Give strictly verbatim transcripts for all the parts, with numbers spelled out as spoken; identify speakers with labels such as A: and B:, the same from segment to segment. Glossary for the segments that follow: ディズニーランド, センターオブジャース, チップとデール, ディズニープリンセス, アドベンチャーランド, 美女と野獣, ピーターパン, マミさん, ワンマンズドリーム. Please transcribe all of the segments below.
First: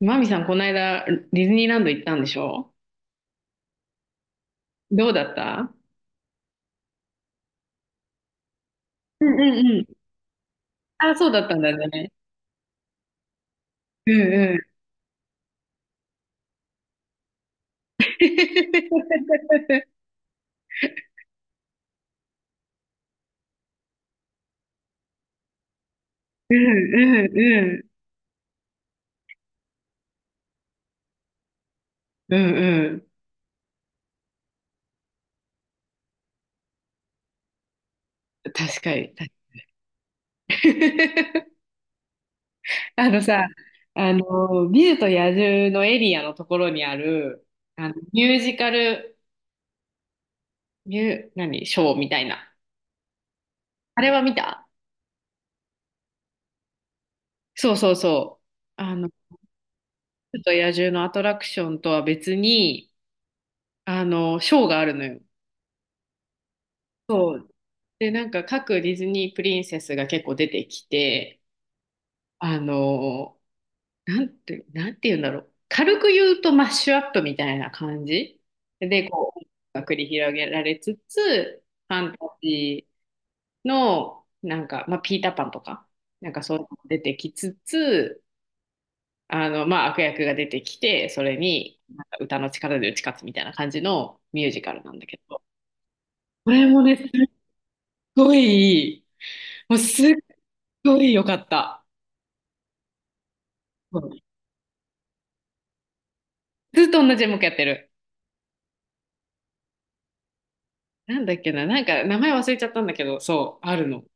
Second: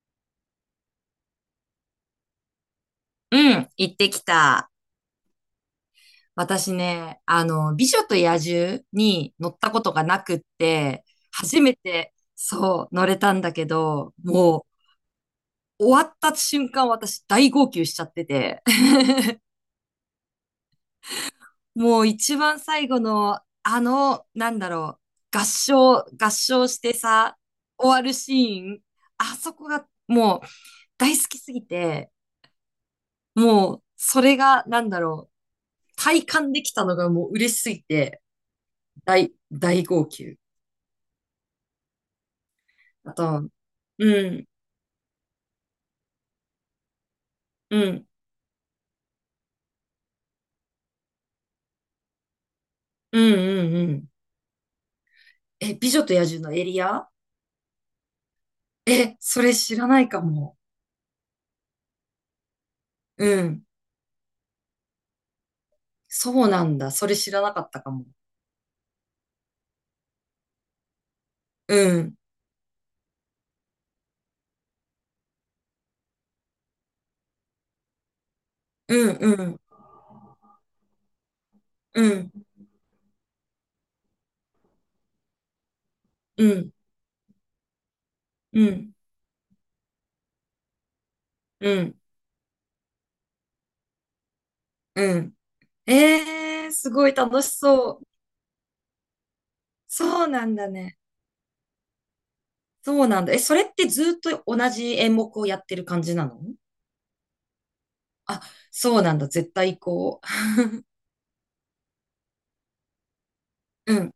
A: マミさん、この間、ディズニーランド行ったんでしょ？
B: うん、行ってきた。
A: どうだった？
B: 私ね、あの、美女と野獣
A: う
B: に
A: んう
B: 乗っ
A: ん
B: た
A: う
B: こと
A: ん。
B: がなくって、
A: あ、そうだった
B: 初
A: んだ
B: め
A: ね。
B: て、そう、乗れたんだけ
A: う
B: ど、
A: んう
B: も
A: ん。
B: う、終わった瞬間私大号泣しちゃってて、もう一番最後の、あの、なんだろう、合唱、合
A: う
B: 唱して
A: んうん
B: さ、
A: うん。
B: 終わるシーン、あそこがもう大好きすぎて、
A: うんうん。
B: もう、それが、なんだろう、体感できたのがもう嬉しすぎて、
A: 確かに。
B: 大、大号泣。
A: あ
B: あ
A: のさ、
B: と、
A: あ
B: うん、
A: の、美女と野獣のエリアのところにある、
B: うん、う
A: あの、
B: ん、
A: ミュージカル、ミュー、何、ショーみたいな。
B: うん、う
A: あ
B: ん。
A: れは見た？
B: え、美女と野獣のエリア？
A: そうそうそう。あの、
B: え、
A: 美
B: それ知らないか
A: 女と
B: も。
A: 野獣のアトラクションとは別に、
B: うん。
A: あの、ショーがあるのよ。
B: そうなんだ。それ知
A: そ
B: ら
A: う
B: なかったかも。
A: で、なんか各ディズニープリンセスが結構出てきて、
B: うん、
A: あの、なんて、なんて言うんだろう。軽く言うとマッシュアップみたいな感じで、
B: う
A: こ
B: ん、
A: う、
B: うん、
A: が繰り広げられつつ、ファ
B: う
A: ンタ
B: ん、
A: ジーの、なんか、まあ、ピーターパンとか、なんか
B: う
A: そういうの
B: ん、
A: も出てきつつ、
B: うん、
A: あの、まあ、悪役が出てきて、それに、
B: うん、
A: なんか歌の力で打ち勝つみたいな感じのミュージカルなんだ
B: う
A: け
B: ん。
A: ど、これ
B: えー、
A: も
B: す
A: ね、すっ
B: ごい楽しそう。
A: ごいい、もうすっ
B: そうなんだね。
A: ごい良かった。
B: そうなんだ。え、それって
A: う
B: ずっ
A: ん。
B: と同じ演目をやってる感じなの？
A: ずっと同じ演目やってる。
B: あ、そうなんだ。絶対こ
A: なんだっけな、なんか名前忘れちゃったんだけど、そう、ある
B: う。う
A: の。
B: ん。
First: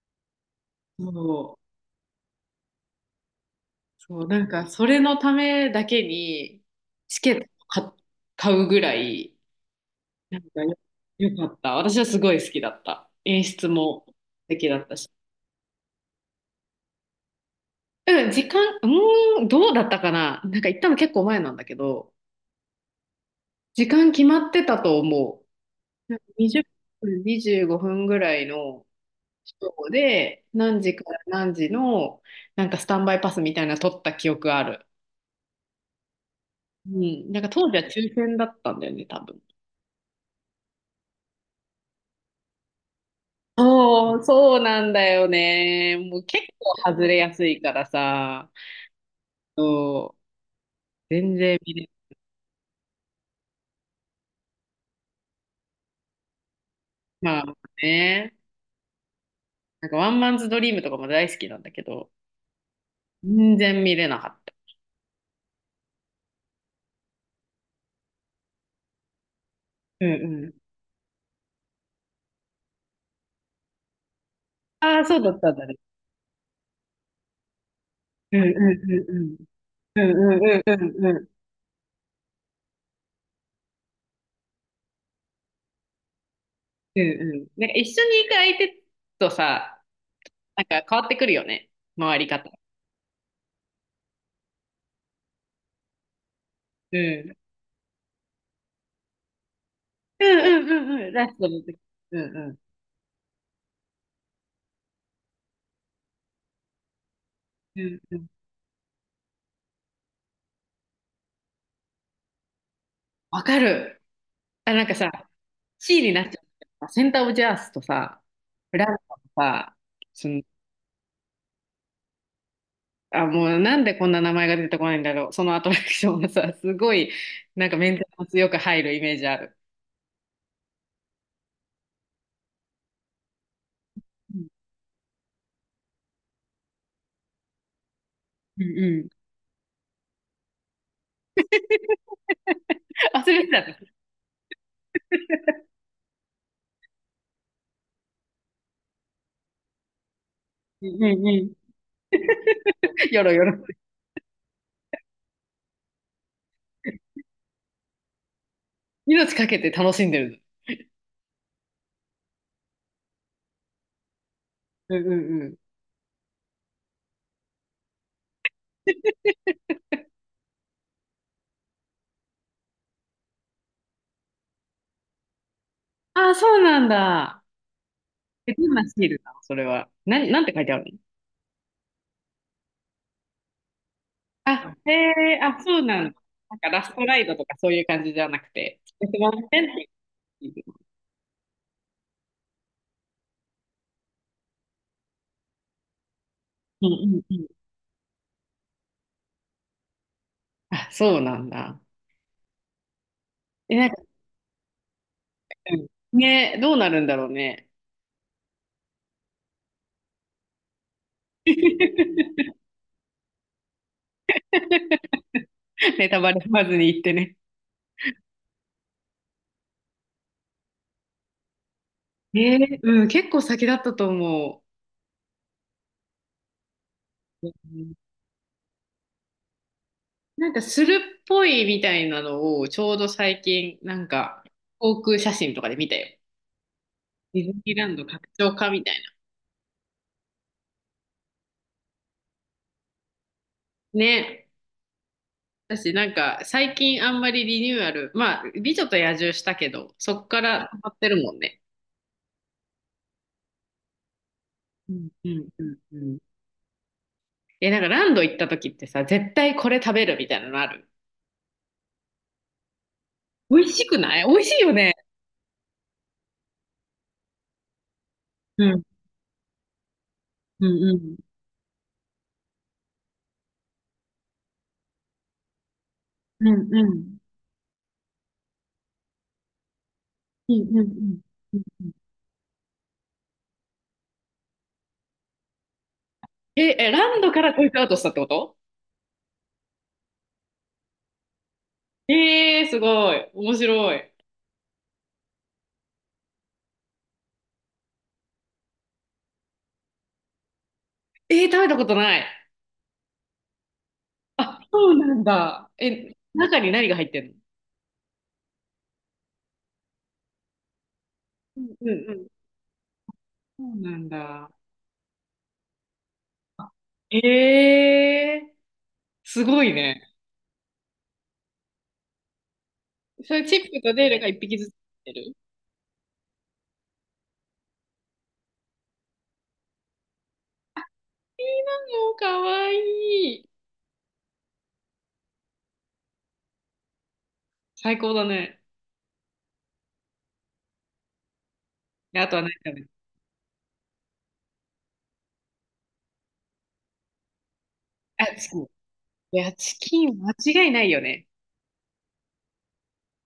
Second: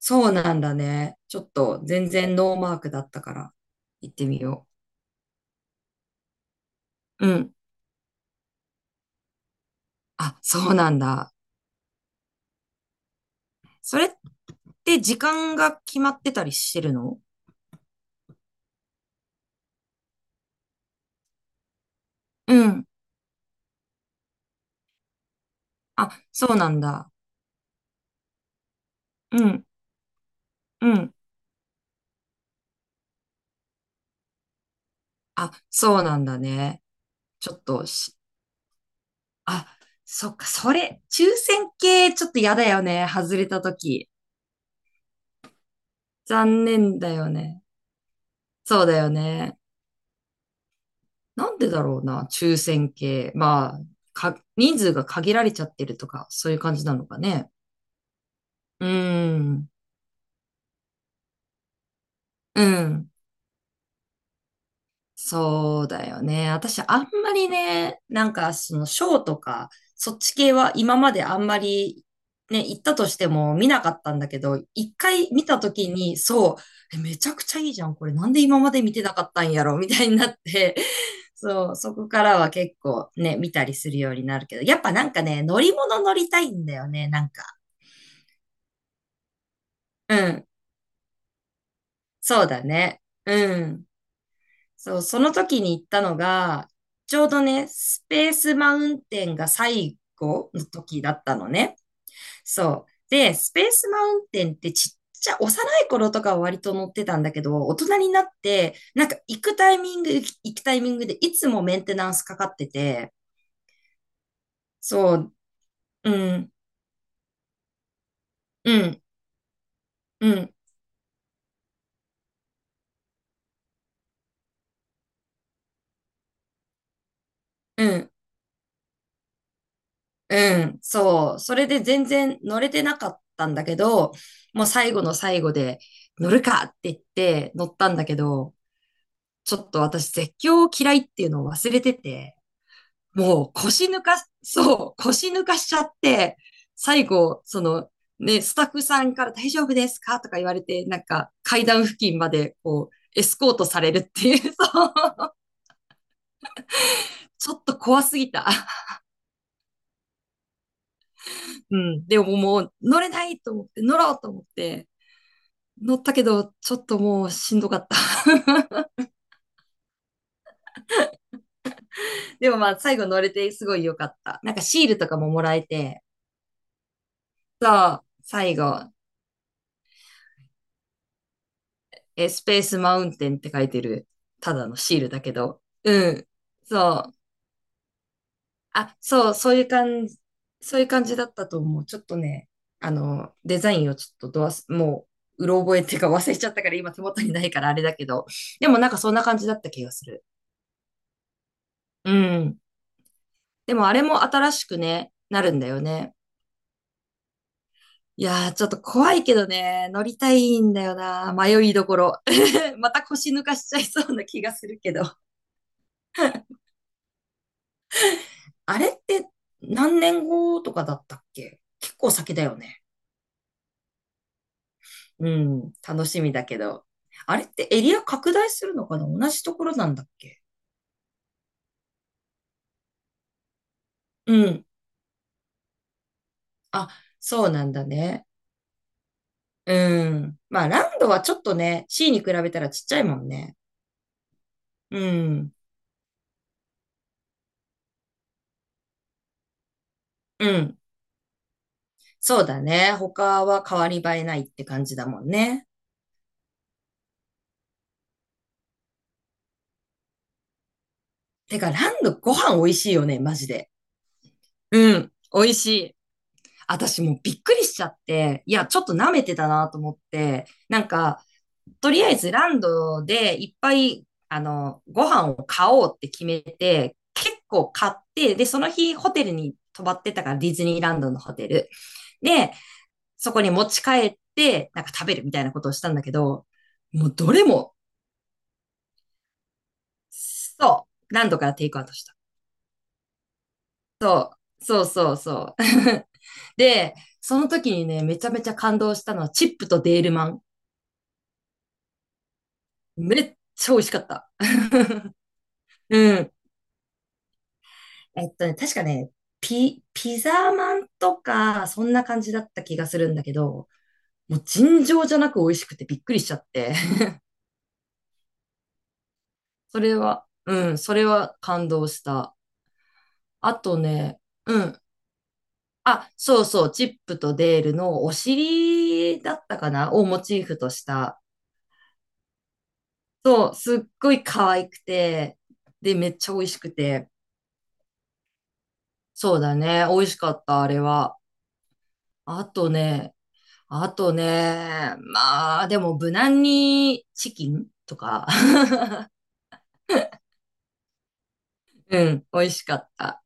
B: そうなんだ
A: そ
B: ね。ちょっ
A: う、
B: と全然ノーマークだったから行っ
A: そ
B: て
A: う、
B: み
A: なんか
B: よ
A: それのためだけにチ
B: う。
A: ケ
B: う
A: ット
B: ん。
A: か買うぐらい、
B: あ、
A: なんか
B: そう
A: よ、
B: なんだ。
A: よかった。私はすごい好きだった。演出
B: それ
A: も
B: っ
A: 素敵だった
B: て
A: し。
B: 時間が決まってたりしてるの？
A: うん、時間、うーん、どうだったかな。なんか行ったの結構前なんだけど、
B: うん。
A: 時間決まってたと思
B: あ、
A: う。なんか
B: そう
A: 20
B: なんだ。
A: 分、にじゅうごふんぐらいの。
B: うん。
A: そうで、何
B: う
A: 時か
B: ん。
A: ら何時の、なんかスタンバイパスみたいなの取った記憶ある。
B: あ、そうなんだね。
A: うん。なんか
B: ちょっ
A: 当時は
B: と
A: 抽
B: し、
A: 選だったんだよね、多分。
B: あ、そっか、それ、抽選系ちょっと嫌だよね。外れた時
A: そう、そうなんだよね。もう結
B: 残
A: 構外
B: 念だ
A: れ
B: よ
A: やすい
B: ね。
A: からさ。
B: そうだよね。
A: そう、全
B: な
A: 然
B: んで
A: 見
B: だ
A: れ。
B: ろうな、抽選系。まあ、か、人数が限られちゃってるとか、そういう感じなのか
A: まあ
B: ね。
A: ね。
B: うん。
A: なんかワンマンズドリームとかも大好きなんだけど、
B: うん。
A: 全然見れなかった。
B: そうだよね。私、あんまりね、なんか、その、ショーとか、
A: うん
B: そっち
A: う
B: 系
A: ん。
B: は今まであんまり、ね、行ったとしても見なかったんだけど、一
A: ああ、そうだ
B: 回
A: っ
B: 見
A: たん
B: た
A: だ
B: と
A: ね。
B: きに、そう、えめちゃくちゃいいじゃん。これなん
A: う
B: で
A: んう
B: 今まで
A: ん
B: 見
A: う
B: て
A: ん
B: なか
A: う
B: っ
A: ん。
B: たんやろみたいになっ
A: うんうんうん
B: て、
A: うんうん。
B: そう、そこからは結構ね、見たりするようになるけど、やっぱなんかね、乗り物乗りたいんだよ
A: うん
B: ね、なん
A: うん。
B: か。
A: なんか一緒に行く相手とさ、
B: うん。
A: なんか変わってくるよね、回り
B: そう
A: 方。
B: だね。うん。そう、その時に行ったのが、
A: う
B: ちょう
A: ん。
B: どね、スペースマウンテンが最
A: うん
B: 後
A: う
B: の
A: んう
B: 時
A: んう
B: だ
A: ん。
B: っ
A: ラス
B: た
A: ト
B: の
A: の
B: ね。
A: 時。うんうん。
B: そう。で、スペースマウンテンってちっちゃ、幼い頃とかは割と乗ってたんだけど、大
A: う
B: 人
A: ん
B: に
A: う
B: な
A: ん。
B: って、なんか行くタイミング、行くタイミングでいつもメンテナンスかかってて、
A: わかる。あ、なんかさ、
B: そう、
A: C
B: う
A: になっちゃっ
B: ん、
A: た。センターオブジャースとさ、
B: う
A: ラン
B: ん、
A: ドとさ、そ
B: う
A: の、
B: ん、
A: あ、もうなんでこんな名前が出てこないんだろう。そのアトラクションがさ、すごい、なんか
B: う
A: メンテ
B: ん、
A: ナンスよく入るイメージある。
B: うん、そう。それで全然乗れてなかったんだけど、
A: うん
B: もう最後の最後で乗るかって言って乗ったんだけど、
A: うんうん。
B: ちょっと私絶叫嫌いっていうのを忘れてて、
A: 忘れ
B: も
A: て
B: う
A: たね。
B: 腰抜か、そう、腰抜かしちゃって、最後、その、ね、スタッフさんから大丈夫ですかとか言われて、
A: う
B: な
A: ん
B: ん
A: うん
B: か
A: う
B: 階
A: ん。
B: 段付近までこう、エ
A: よろ
B: ス
A: よ
B: コー
A: ろ。
B: トされるっていう、そう、ちょっと怖すぎた。
A: 命かけて楽しんでる
B: うん。でももう乗れないと思って、乗ろうと思って、
A: の。うんうんうん。
B: 乗ったけど、ちょっともうしんどかった。でもまあ最後乗れてすごい良かった。なんかシールとかももらえて、
A: あ、そうなんだ。
B: そう、
A: え、
B: 最
A: どんな
B: 後、
A: シールなのそれは？なん、なんて書いてあるの？
B: えースペースマウンテンって書いてる、ただ
A: あ、
B: の
A: へ
B: シールだけ
A: え、
B: ど。
A: あ、そうなん
B: う
A: だ。
B: ん。
A: なんかラスト
B: そう。
A: ライドとかそういう感じじゃなくて、ち
B: あ、
A: ょっと
B: そう、
A: 待っ
B: そう
A: てっ
B: いう感
A: て
B: じ、
A: いうシー
B: そ
A: ル。
B: ういう感じだったと思う。ちょっとね、あの、デザインをちょっとどわす、もう、うろ覚えっていうか忘れちゃったから
A: うん
B: 今手
A: う
B: 元
A: ん
B: に
A: う
B: な
A: ん。
B: いからあれだけど、でもなんかそんな感じだった気がする。
A: あ、そうなんだ。
B: うん。で
A: え、な
B: も
A: ん
B: あ
A: か、
B: れも新しくね、なるんだよね。
A: うんね、どうなるんだろうね。
B: いやー、ちょっと怖いけどね、乗りたいんだよな。迷いどころ。また腰抜かしちゃいそうな気がするけど。
A: ネタバレ踏まずに言ってね。
B: あれって何年後とかだったっけ？結構先だ
A: え
B: よ
A: ー、
B: ね。
A: うん、結構先だったと思
B: うん、楽しみだけど。あれっ
A: う。
B: てエ
A: う
B: リ
A: ん。
B: ア拡大するのかな？同じところなんだっけ？
A: なんかするっぽいみたいなのをちょうど最近、なん
B: う
A: か
B: ん。
A: 航空写真とかで見たよ。
B: あ、
A: ディ
B: そう
A: ズ
B: なん
A: ニー
B: だ
A: ランド
B: ね。
A: 拡張化みたい
B: うん。まあ、ランドはちょっとね、シー に比べたらちっちゃいもんね。
A: な。ね。
B: うん。
A: 私なんか最近あんまりリニューアル、まあ、美女と野獣したけど、そっか
B: う
A: ら溜
B: ん。
A: まってるもんね。
B: そうだね。他は変わり映えないって感
A: う
B: じだ
A: ん
B: も
A: う
B: ん
A: んう
B: ね。
A: んうん。え、なんかランド行った時ってさ、絶対これ食べるみたいなのある？
B: てか、ランドご飯美味しいよね、マジ
A: 美
B: で。
A: 味しくない？美味しいよね。
B: うん。美味しい。私もうびっくりしちゃって、いや、
A: う
B: ちょ
A: ん。
B: っと舐めてたなと思って、
A: う
B: な
A: ん
B: ん
A: うん。
B: か、とりあえずランドでいっぱい、あの、ご飯を買おうって決め
A: うんう
B: て、
A: ん。
B: 結構買って、で、その日ホテルに泊まってたから、デ
A: う
B: ィズ
A: ん
B: ニー
A: う
B: ランドの
A: ん
B: ホテ
A: う
B: ル。
A: ん。
B: で、そこに持ち帰って、なんか食べるみたいなことをしたんだけど、
A: え、え、
B: もう
A: ラン
B: ど
A: ドか
B: れ
A: らテイ
B: も、
A: クアウトしたってこと？
B: そう、ランドからテイクアウトした。
A: えー、すごい。面白い。
B: そうそうそう。で、その時にね、めちゃめちゃ感動したのは、チップとデールマン。
A: えー、食べたことない。
B: めっちゃ美味しかった。
A: あ、そうな んだ。え、
B: うん。
A: 中に何が入ってんの？
B: えっとね、確かね、ピ、ピザマンと
A: う
B: か、
A: んう
B: そ
A: ん
B: んな
A: う
B: 感
A: ん。
B: じだった気がするんだけ
A: そ
B: ど、
A: うなん
B: もう
A: だ。
B: 尋常じゃなく美味しくてびっくりしちゃって。
A: え ー。すごい
B: それ
A: ね。
B: は、うん、それは感動した。
A: それ
B: あ
A: チッ
B: と
A: プとデール
B: ね、
A: が一匹
B: う
A: ずつ
B: ん。
A: 出てる。い
B: あ、そうそう、チップとデールのお尻だったかなをモチーフとした。
A: いなの、もうかわいい。
B: そう、すっごい可愛くて、で、めっちゃ美味しくて。
A: 最高だね。
B: そうだね、美味しかった、あれは。
A: であとは
B: あ
A: 何食
B: と
A: べる？
B: ね、あとね、まあ、でも無難にチキンと
A: あ、
B: か。
A: チキン。いや、チキン間違いないよね。
B: うん、美味しかった。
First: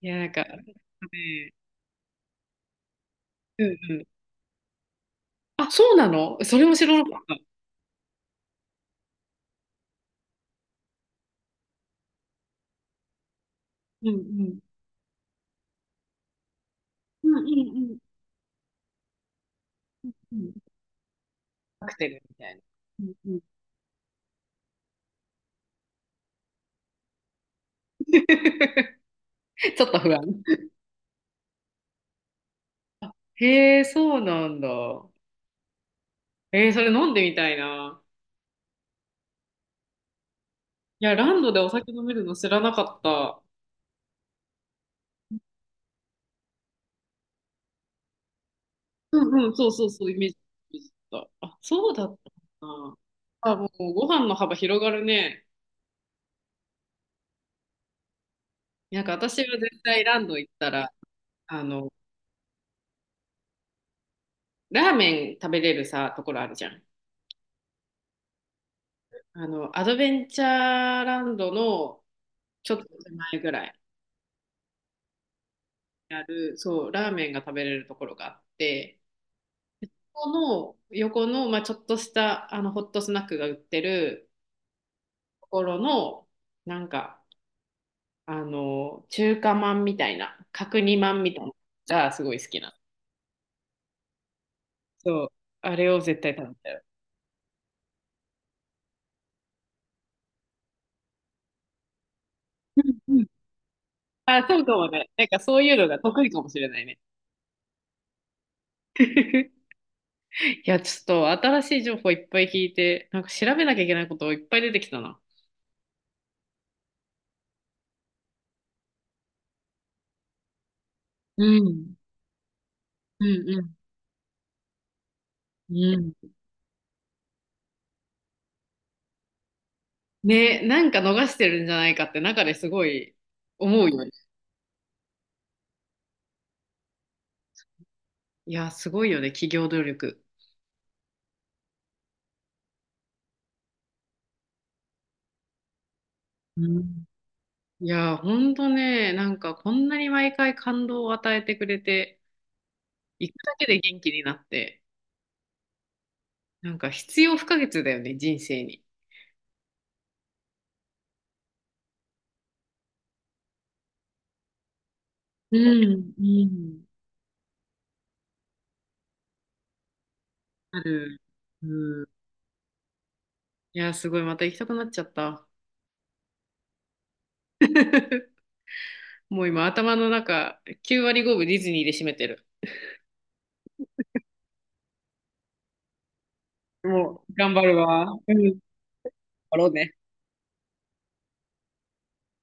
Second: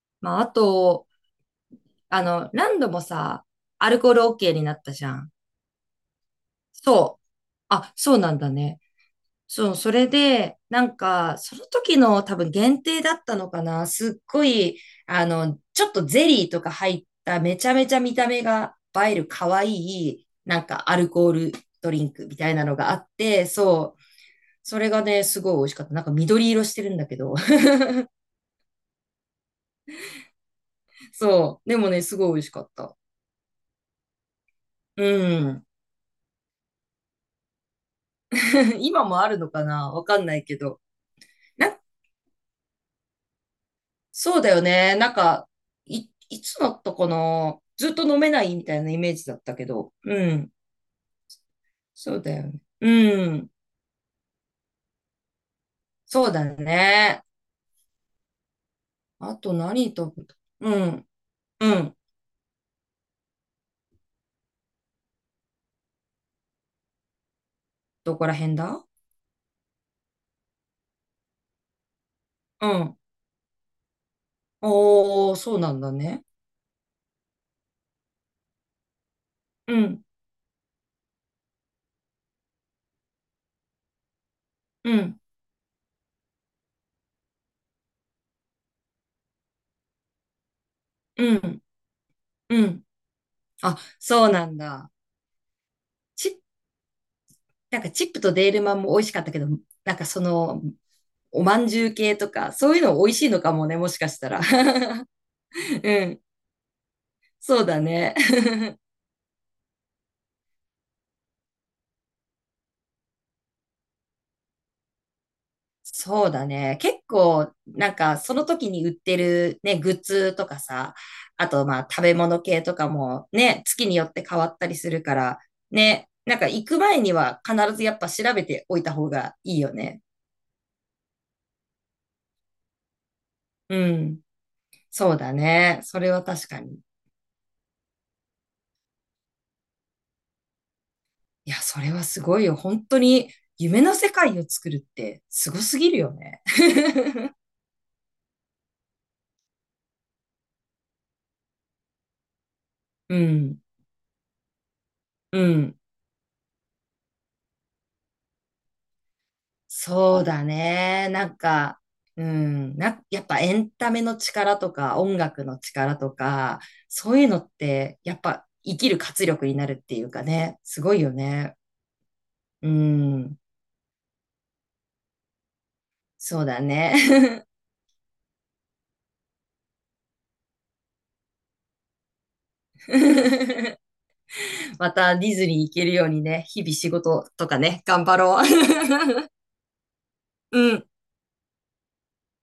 A: いや、なん
B: まあ、
A: か、
B: あ
A: ね、
B: と、あの、何度もさ、
A: うん
B: ア
A: う
B: ル
A: ん。
B: コール オーケー になったじゃん。
A: あ、そうなのそれも知らなか
B: そう。
A: った。
B: あ、そうなんだね。そう、それで、なんか、その時の多分限定だったのかな。
A: うん
B: すっ
A: う
B: ご
A: ん。
B: い、あの、ちょっとゼリーとか入っ
A: うん
B: た
A: う
B: めち
A: ん
B: ゃめち
A: うん
B: ゃ見た目が映える可愛
A: う
B: い、
A: ん。
B: なんかアルコール
A: カ
B: ド
A: ク
B: リ
A: テ
B: ン
A: ル
B: ク
A: み
B: みた
A: た
B: い
A: いな。
B: なのがあ
A: う
B: っ
A: んうん
B: て、そう。それがね、すごい美味しかった。なんか緑色してるんだけど。
A: ちょっと不安。
B: そう。でもね、すごい美味しかった。
A: へえ、そうなんだ。
B: うん。
A: えー、それ飲んでみたいな。
B: 今もあるのかなわかんないけど。
A: いや、ランドでお
B: な、
A: 酒飲めるの知らなかった。
B: そうだよね。なんか、い、いつだったかなずっと飲めないみたいなイメー
A: う
B: ジだっ
A: んう
B: た
A: ん、
B: け
A: そうそう
B: ど。
A: そう、イメ
B: う
A: ージ
B: ん。
A: でした。あ、そうだ
B: そ
A: っ
B: うだよね。
A: たな。
B: うん。
A: あ、もうご飯の幅広がるね。
B: そうだね。
A: なんか
B: あ
A: 私
B: と
A: は絶
B: 何
A: 対
B: 食
A: ラ
B: べ
A: ン
B: た？
A: ド行った
B: う
A: ら、
B: ん。
A: あ
B: う
A: の、
B: ん。
A: ラーメン食べれるさ、ところあるじゃん。
B: どこら辺だ？
A: あの、アドベンチャーランドの
B: う
A: ちょっと
B: ん。
A: 手前ぐらい
B: おー、そうなんだ
A: にあ
B: ね。
A: る、そう、ラーメンが食べれるところがあって、
B: うん。
A: ここの横の、まあ、ちょっとしたあのホットスナックが売ってる
B: うん。
A: ところの、なんか、あの、中華まんみたいな、角煮まんみ
B: う
A: たいなの
B: ん。
A: がすごい好き
B: う
A: な。
B: ん。あ、そうなんだ。
A: そう、あれを絶対食べたよ。
B: なんかチップとデールマンも美味しかったけど、なんかその、おまんじゅう系とか、そういうの美
A: う
B: 味
A: んう
B: し
A: ん。
B: いのかもね、もしかしたら。
A: あ、そうかも ね。なんかそういうの
B: う
A: が
B: ん。
A: 得意かもしれないね。
B: そうだね。
A: いや、ちょっと新しい情報いっぱい聞いて、なんか調べなきゃいけないこといっぱい出てきたな。
B: そうだね。結構、なんか、その時に売ってるね、グッズとかさ、
A: う
B: あと、まあ、
A: ん、
B: 食べ物系とか
A: う
B: も
A: ん、
B: ね、
A: う
B: 月によって変わったりするから、
A: ん、
B: ね、
A: うん。
B: なんか行く前には必ずやっぱ調べておいた方がいいよね。
A: ね、なんか逃してるんじゃないかって中ですごい
B: う
A: 思うよね。
B: ん。そうだね。それは確かに。
A: いや、すごいよね、企業努力。
B: いや、それはすごいよ。本当に夢の世界を作るってすごすぎるよね。
A: うん。いや、ほんとね、なんかこんなに毎回感動を与えてくれて、
B: う
A: 行くだ
B: ん、
A: けで元気になって、
B: うん。
A: なんか必要不可欠だよね、人生に。
B: そうだね。なんか、うん、な、やっぱエンタメの力とか音楽
A: う
B: の力と
A: ん、う
B: か、
A: ん。
B: そういうのってやっぱ生きる活力になるっていうかね、
A: あ
B: すごいよ
A: る。
B: ね。
A: うん。
B: うん、
A: いや、すごい、また行きたくなっちゃった。
B: そうだね。
A: もう今、頭の中、きゅう割ごぶディズニーで占めてる。
B: またディズニー行けるようにね、日々仕
A: も
B: 事
A: う、
B: と
A: 頑
B: か
A: 張る
B: ね、頑
A: わ。
B: 張
A: うん。
B: ろう。
A: 頑 張ろうね。
B: うん。